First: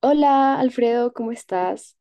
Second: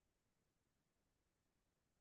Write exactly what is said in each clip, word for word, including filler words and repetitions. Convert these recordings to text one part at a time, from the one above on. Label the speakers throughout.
Speaker 1: Hola, Alfredo, ¿cómo estás?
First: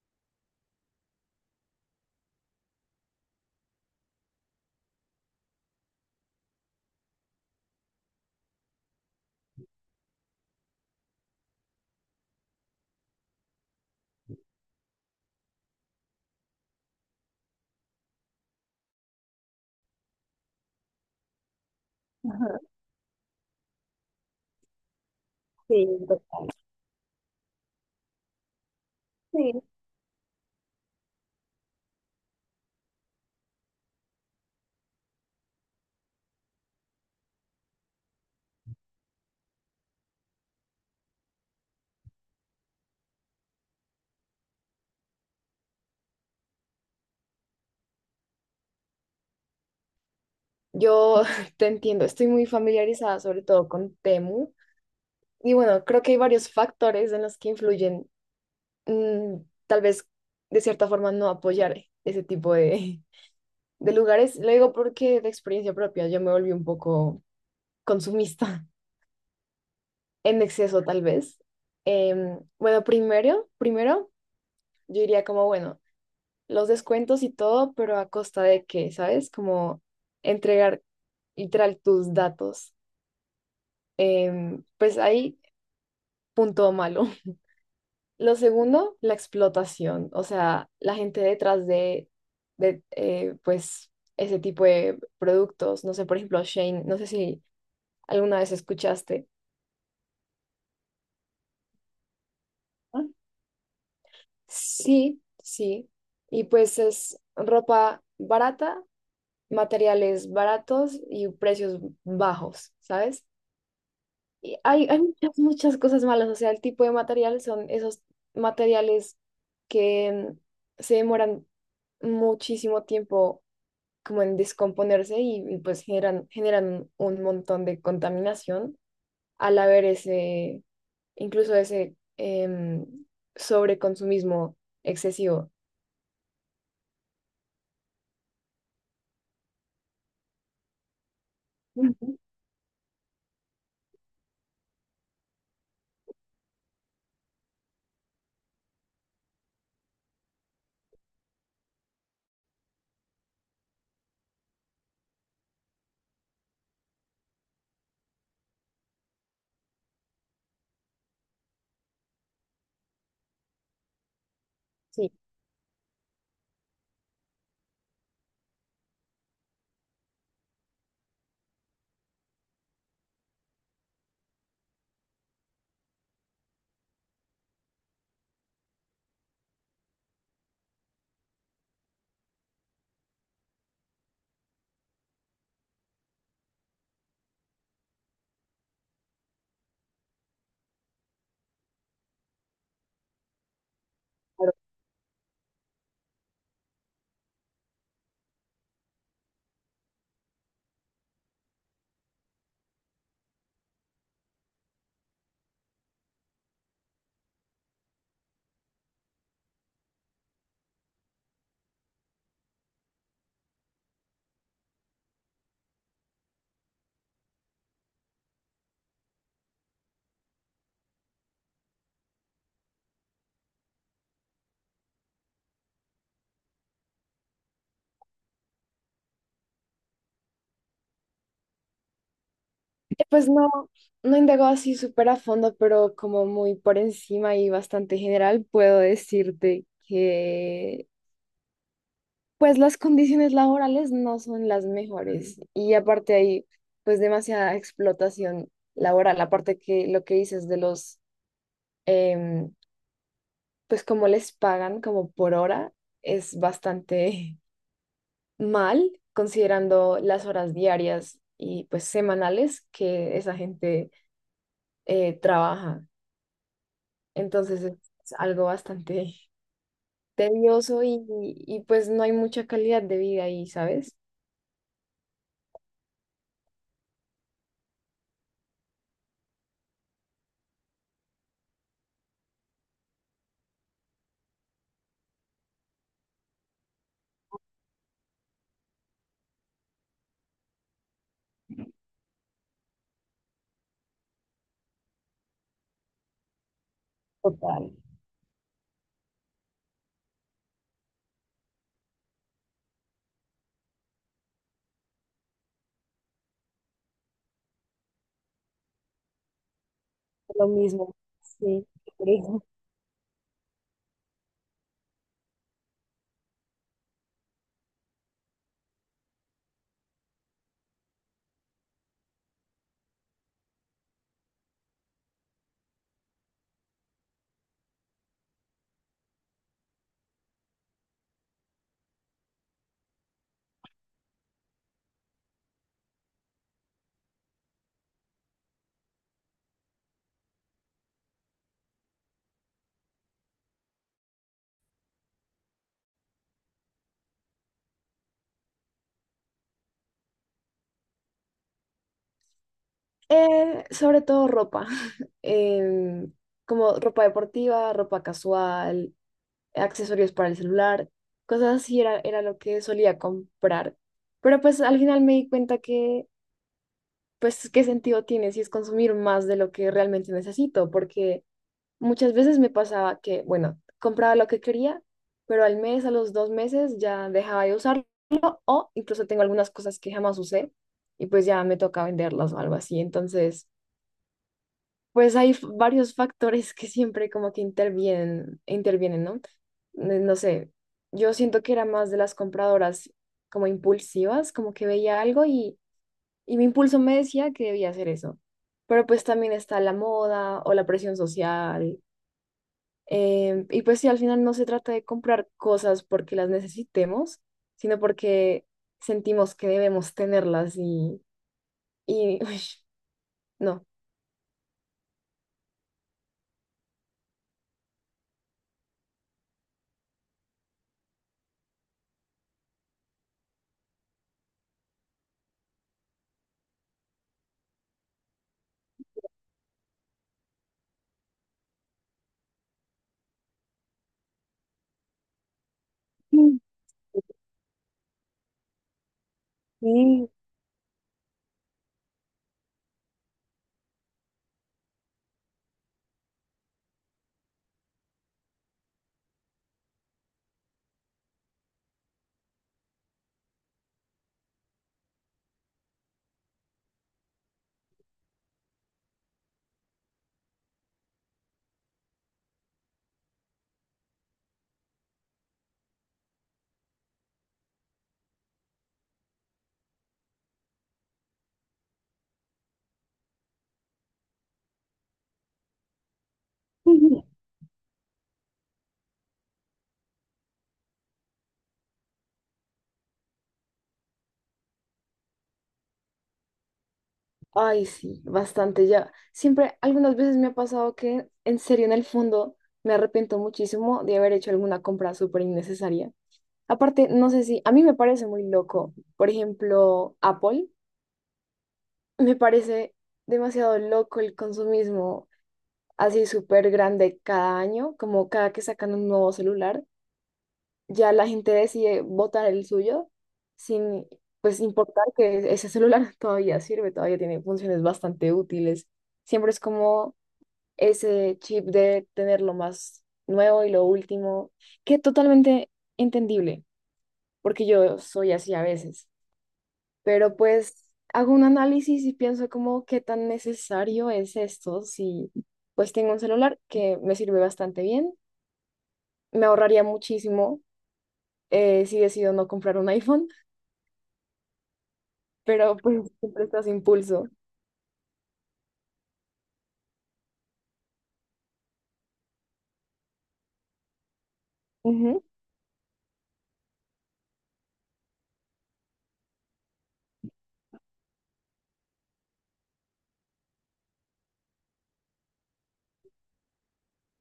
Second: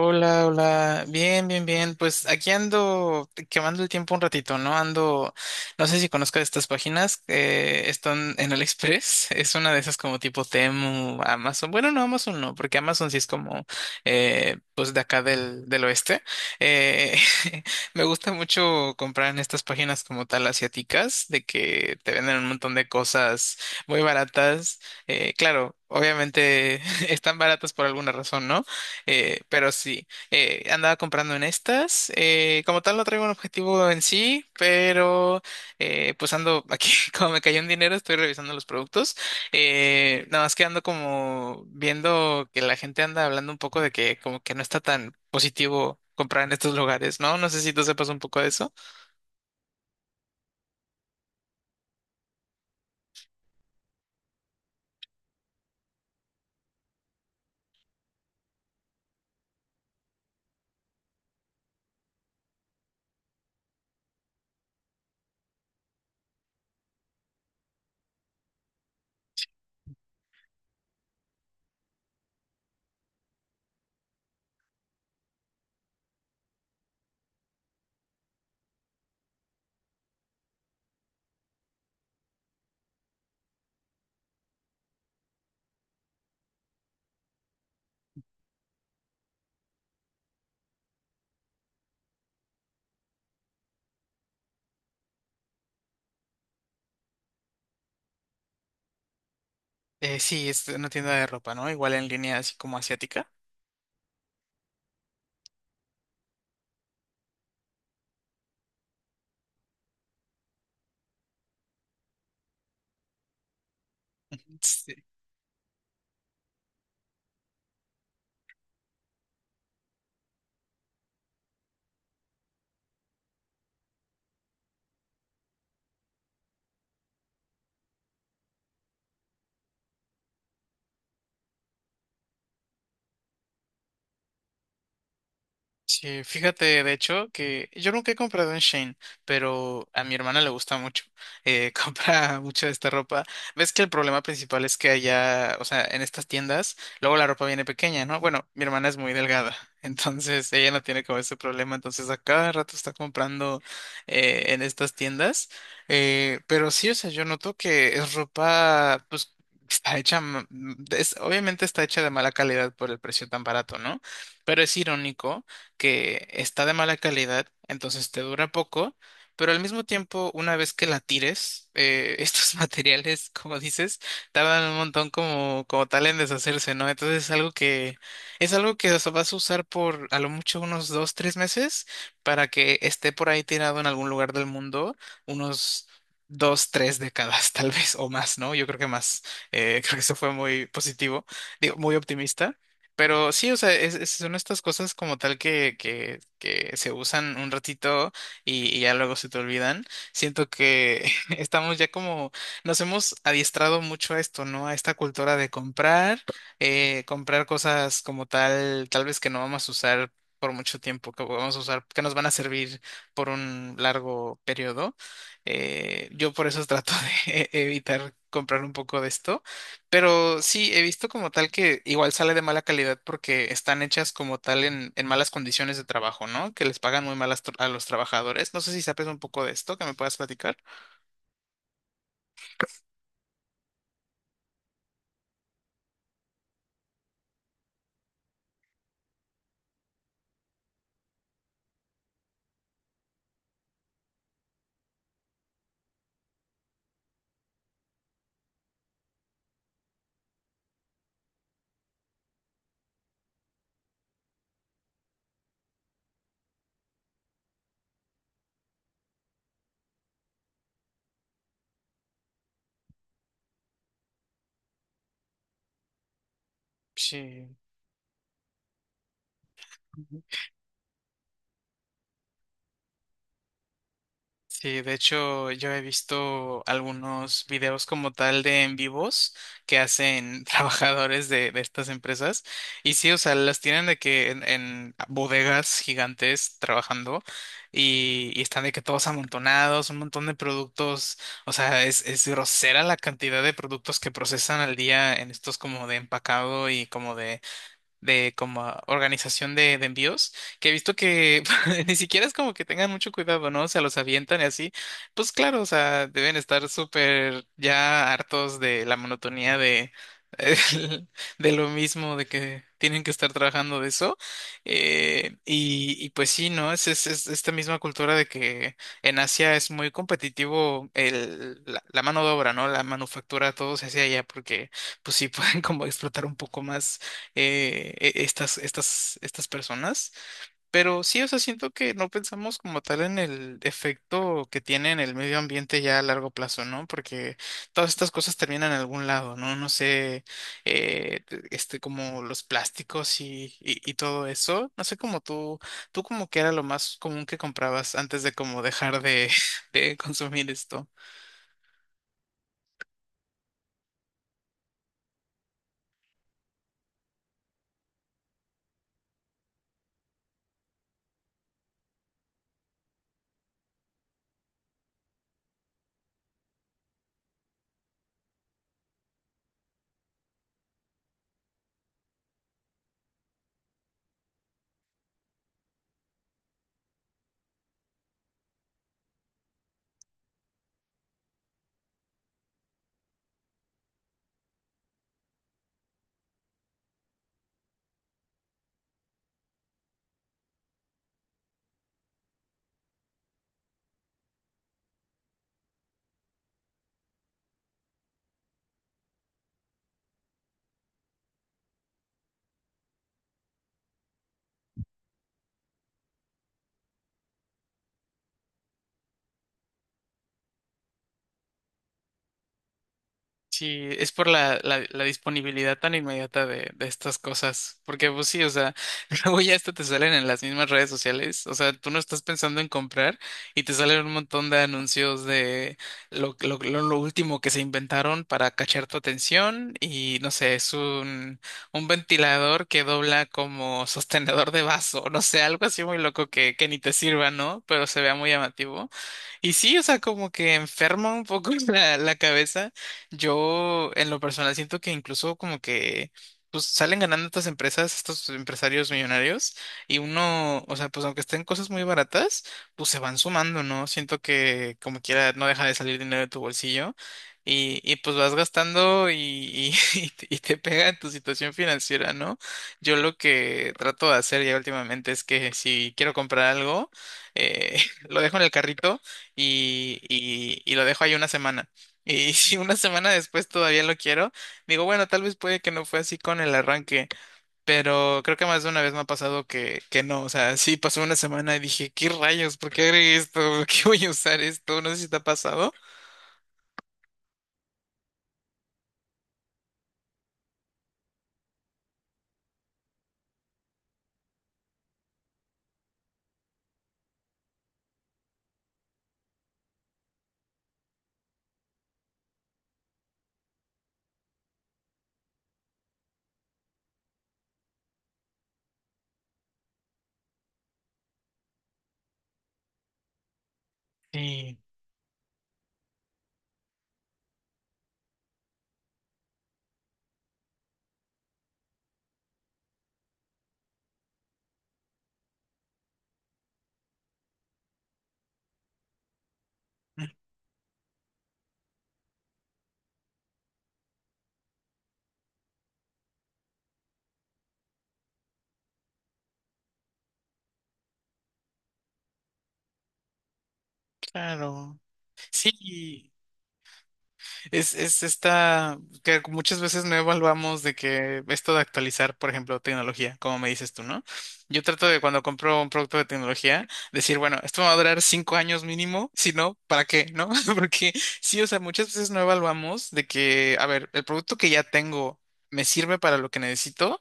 Speaker 2: Hola, hola. Bien, bien, bien. Pues aquí ando quemando el tiempo un ratito, ¿no? Ando, no sé si conozcas estas páginas, eh, están en AliExpress. Es una de esas como tipo Temu, Amazon. Bueno, no, Amazon no, porque Amazon sí es como, eh, pues de acá del, del oeste. Eh, Me gusta mucho comprar en estas páginas como tal asiáticas, de que te venden un montón de cosas muy baratas. Eh, claro, obviamente están baratas por alguna razón, ¿no? Eh, pero sí, eh, andaba comprando en estas. eh, como tal, no traigo un objetivo en sí, pero eh, pues ando aquí, como me cayó un dinero, estoy revisando los productos. Eh, nada más que ando como viendo que la gente anda hablando un poco de que como que no está tan positivo comprar en estos lugares, ¿no? No sé si tú sepas un poco de eso.
Speaker 1: Yo te entiendo, estoy muy familiarizada sobre todo con Temu y bueno, creo que hay varios factores en los que influyen, mm, tal vez de cierta forma no apoyar ese tipo de, de lugares. Lo digo porque de experiencia propia yo me volví un poco consumista en exceso tal vez. Em, bueno, primero, primero yo diría como, bueno, los descuentos y todo, pero a costa de qué, ¿sabes? Como entregar literal tus datos. Em, pues ahí, punto malo. Lo segundo, la explotación, o sea, la gente detrás de, de eh, pues, ese tipo de productos, no sé, por ejemplo, Shane, no sé si alguna vez escuchaste.
Speaker 2: Eh, sí, es una tienda de ropa, ¿no? Igual en línea así como
Speaker 1: ¿No?
Speaker 2: asiática.
Speaker 1: Sí, sí. Y pues es ropa barata, materiales baratos y precios bajos, ¿sabes? Y hay, hay muchas, muchas cosas malas, o sea, el tipo de material son esos materiales que mm, se demoran muchísimo tiempo como en descomponerse y, y, pues generan, generan un montón de contaminación al haber ese, incluso ese em, sobreconsumismo excesivo.
Speaker 2: Sí, fíjate, de hecho, que yo nunca he comprado en Shane, pero a mi hermana le gusta mucho. Eh,
Speaker 1: Ujú.
Speaker 2: compra mucho de esta ropa. Ves que el problema principal es que allá, o sea, en estas tiendas, luego la ropa viene pequeña, ¿no? Bueno, mi hermana es muy delgada, entonces ella no tiene como ese problema, entonces a cada rato está comprando eh, en estas tiendas. Eh, pero sí, o sea, yo noto que es ropa, pues, está hecha, ma- es, obviamente está hecha de mala calidad por el precio tan barato, ¿no? Pero es
Speaker 1: Sí.
Speaker 2: irónico que está de mala calidad, entonces te dura poco, pero al mismo tiempo, una vez que la tires, eh, estos materiales, como dices, tardan un montón como, como tal en deshacerse, ¿no? Entonces es algo que, es algo que, o sea, vas a usar por a lo mucho unos dos, tres meses para que esté por ahí tirado en algún lugar del mundo unos dos, tres décadas, tal vez, o más, ¿no? Yo creo que más. Eh, creo que eso fue muy positivo, digo, muy optimista. Pero sí, o sea, es- es- son estas cosas como tal que, que, que se usan un ratito y, y ya luego se te olvidan. Siento que estamos ya como, nos hemos adiestrado mucho a esto, ¿no? A esta cultura de comprar, eh, comprar cosas como tal, tal vez que no vamos a usar por mucho tiempo, que vamos a usar, que nos van a servir por un largo periodo. Eh, yo por eso trato de evitar comprar un poco de esto. Pero sí, he visto como tal que igual sale de mala calidad porque están hechas como tal en, en malas condiciones de trabajo, ¿no? Que les pagan muy mal a, a los trabajadores. No sé si sabes un poco de esto, que me puedas platicar.
Speaker 1: Eh, pues no, no indago así súper a fondo, pero como muy por encima y bastante general, puedo decirte que pues las condiciones laborales no son las mejores y aparte hay pues demasiada explotación laboral, aparte que lo que dices de los, em, pues como les pagan como por hora es bastante mal considerando las horas diarias y pues semanales que esa gente eh, trabaja.
Speaker 2: Sí.
Speaker 1: Entonces es es algo bastante tedioso y, y pues no hay mucha calidad de vida ahí, ¿sabes?
Speaker 2: Sí, de hecho yo he visto algunos videos como tal de en vivos que hacen trabajadores de, de estas empresas y sí, o sea, las tienen de que en, en bodegas gigantes trabajando y, y están de que todos amontonados, un montón de productos, o sea, es, es grosera la cantidad de productos que procesan al día en estos como de empacado y como
Speaker 1: Total.
Speaker 2: de como organización de, de envíos, que he visto que ni siquiera es como que tengan mucho cuidado, ¿no? O sea, los avientan y así. Pues claro, o sea, deben estar súper ya hartos de la monotonía de,
Speaker 1: Lo mismo,
Speaker 2: de
Speaker 1: sí.
Speaker 2: lo
Speaker 1: Por
Speaker 2: mismo, de que tienen que estar trabajando de eso. Eh, y, y pues sí, ¿no? Es, es, es esta misma cultura de que en Asia es muy competitivo el, la, la mano de obra, ¿no? La manufactura, todo se hace allá porque pues sí pueden como explotar un poco más eh, e- estas, estas, estas personas. Pero sí, o sea, siento que no pensamos como tal en el efecto que tiene en el medio ambiente ya a largo plazo, ¿no? Porque todas estas cosas terminan en algún lado, ¿no? No sé, eh, este, como los plásticos y, y, y todo eso. No sé cómo tú, tú como que era lo más común que comprabas antes de como dejar de, de consumir esto.
Speaker 1: Eh, sobre todo ropa, em, como ropa deportiva, ropa casual, accesorios para el celular, cosas así era, era lo que solía comprar. Pero pues al final me di cuenta que, pues, ¿qué sentido tiene si es consumir más de lo que realmente necesito? Porque muchas veces me pasaba que, bueno, compraba lo que quería, pero al mes, a los dos meses ya dejaba de usarlo o incluso tengo algunas cosas que jamás usé y pues ya me toca venderlas o algo así. Entonces, pues hay f- varios factores que siempre como que intervienen, intervienen, ¿no? Eh, No sé, yo siento que era más de las compradoras como impulsivas, como que veía algo y, y mi impulso me decía que debía hacer eso. Pero pues también está la moda o la presión social, eh, y pues sí, al final no se trata de comprar cosas porque las necesitemos, sino porque sentimos que debemos tenerlas y, y uy, no.
Speaker 2: Sí, es por la, la, la disponibilidad tan inmediata de, de estas cosas. Porque, pues sí, o sea, luego ya esto te salen en las mismas redes sociales. O sea, tú no estás pensando en comprar y te salen un montón de anuncios de lo, lo, lo, lo último que se inventaron para cachar tu atención. Y no sé, es un, un ventilador que dobla como sostenedor de vaso. No sé, algo así muy loco que, que ni te sirva, ¿no? Pero se vea muy llamativo. Y sí, o sea,
Speaker 1: Sí.
Speaker 2: como que enferma un poco la, la cabeza. Yo en lo personal siento que incluso como que pues salen ganando estas empresas, estos empresarios millonarios y uno, o sea, pues aunque estén cosas muy baratas, pues se van sumando, ¿no? Siento que como quiera no deja de salir dinero de tu bolsillo y, y pues vas gastando y, y, y te y te pega en tu situación financiera, ¿no? Yo lo que trato de hacer ya últimamente es que si quiero comprar algo, eh, lo dejo en el carrito y, y, y lo dejo ahí una semana. Y si una semana después todavía lo quiero, digo, bueno, tal vez puede que no fue así con el arranque, pero creo que más de una vez me ha pasado que, que no, o sea, sí pasó una semana y dije, ¿qué rayos? ¿Por qué agregué esto? ¿Por qué voy a usar esto? No sé si te ha pasado.
Speaker 1: Ay, sí, bastante ya. Siempre, algunas veces me ha pasado que en serio, en el fondo, me arrepiento muchísimo de haber hecho alguna compra súper innecesaria. Aparte, no sé si, a mí me parece muy loco. Por ejemplo, Apple, me parece demasiado loco el consumismo. Así súper grande cada año, como cada que sacan un nuevo celular, ya la gente decide botar el suyo sin pues
Speaker 2: Sí,
Speaker 1: importar que ese celular todavía sirve, todavía tiene funciones bastante útiles. Siempre es como ese chip de tener lo más nuevo y lo último, que totalmente entendible, porque yo soy así a veces, pero pues hago un análisis y pienso como qué tan necesario es esto si pues tengo un celular que me sirve bastante bien. Me ahorraría muchísimo, eh, si decido no comprar un iPhone,
Speaker 2: claro.
Speaker 1: pero pues
Speaker 2: Sí.
Speaker 1: siempre estás impulso.
Speaker 2: Es, es esta que muchas veces no evaluamos de que esto de actualizar, por ejemplo, tecnología, como me dices tú, ¿no? Yo trato de
Speaker 1: Ujú.
Speaker 2: cuando compro un producto de tecnología, decir, bueno, esto me va a durar cinco años mínimo, si no, ¿para qué? ¿No? Porque sí, o sea, muchas veces no evaluamos de que, a ver, el producto que ya tengo me sirve para lo que necesito.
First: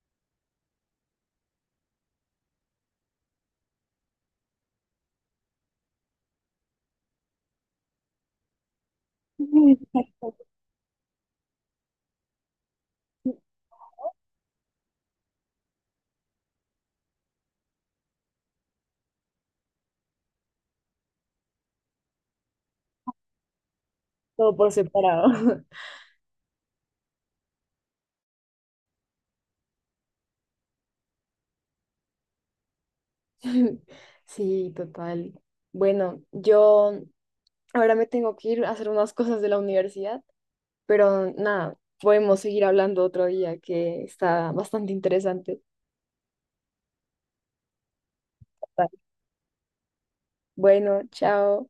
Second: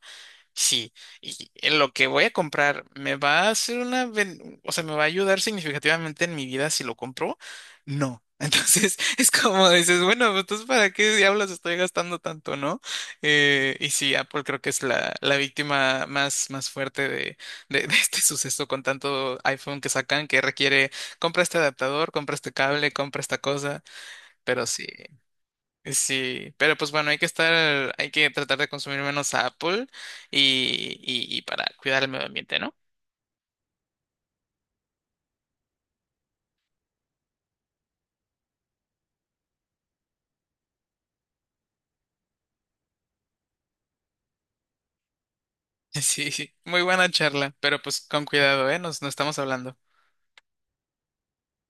Speaker 2: Sí, y en lo que voy a comprar me va a hacer una, ben- o sea, me va a ayudar significativamente en mi vida si lo compro. No. Entonces es como dices, bueno, pues, entonces ¿para qué diablos estoy gastando tanto, no? Eh, y sí, Apple creo que es la, la víctima más, más fuerte de, de, de este suceso con tanto iPhone que sacan que requiere compra este adaptador, compra este cable, compra esta cosa,
Speaker 1: Todo
Speaker 2: pero
Speaker 1: por
Speaker 2: sí.
Speaker 1: separado.
Speaker 2: Sí, pero pues bueno, hay que estar, hay que tratar de consumir menos Apple y, y, y para cuidar el medio ambiente, ¿no?
Speaker 1: Sí, total. Bueno, yo ahora me tengo que ir a hacer unas cosas de la universidad, pero nada, podemos seguir hablando otro día que está bastante interesante.
Speaker 2: Sí, sí, muy buena charla, pero pues con cuidado, ¿eh? Nos, nos estamos hablando.
Speaker 1: Bueno, chao.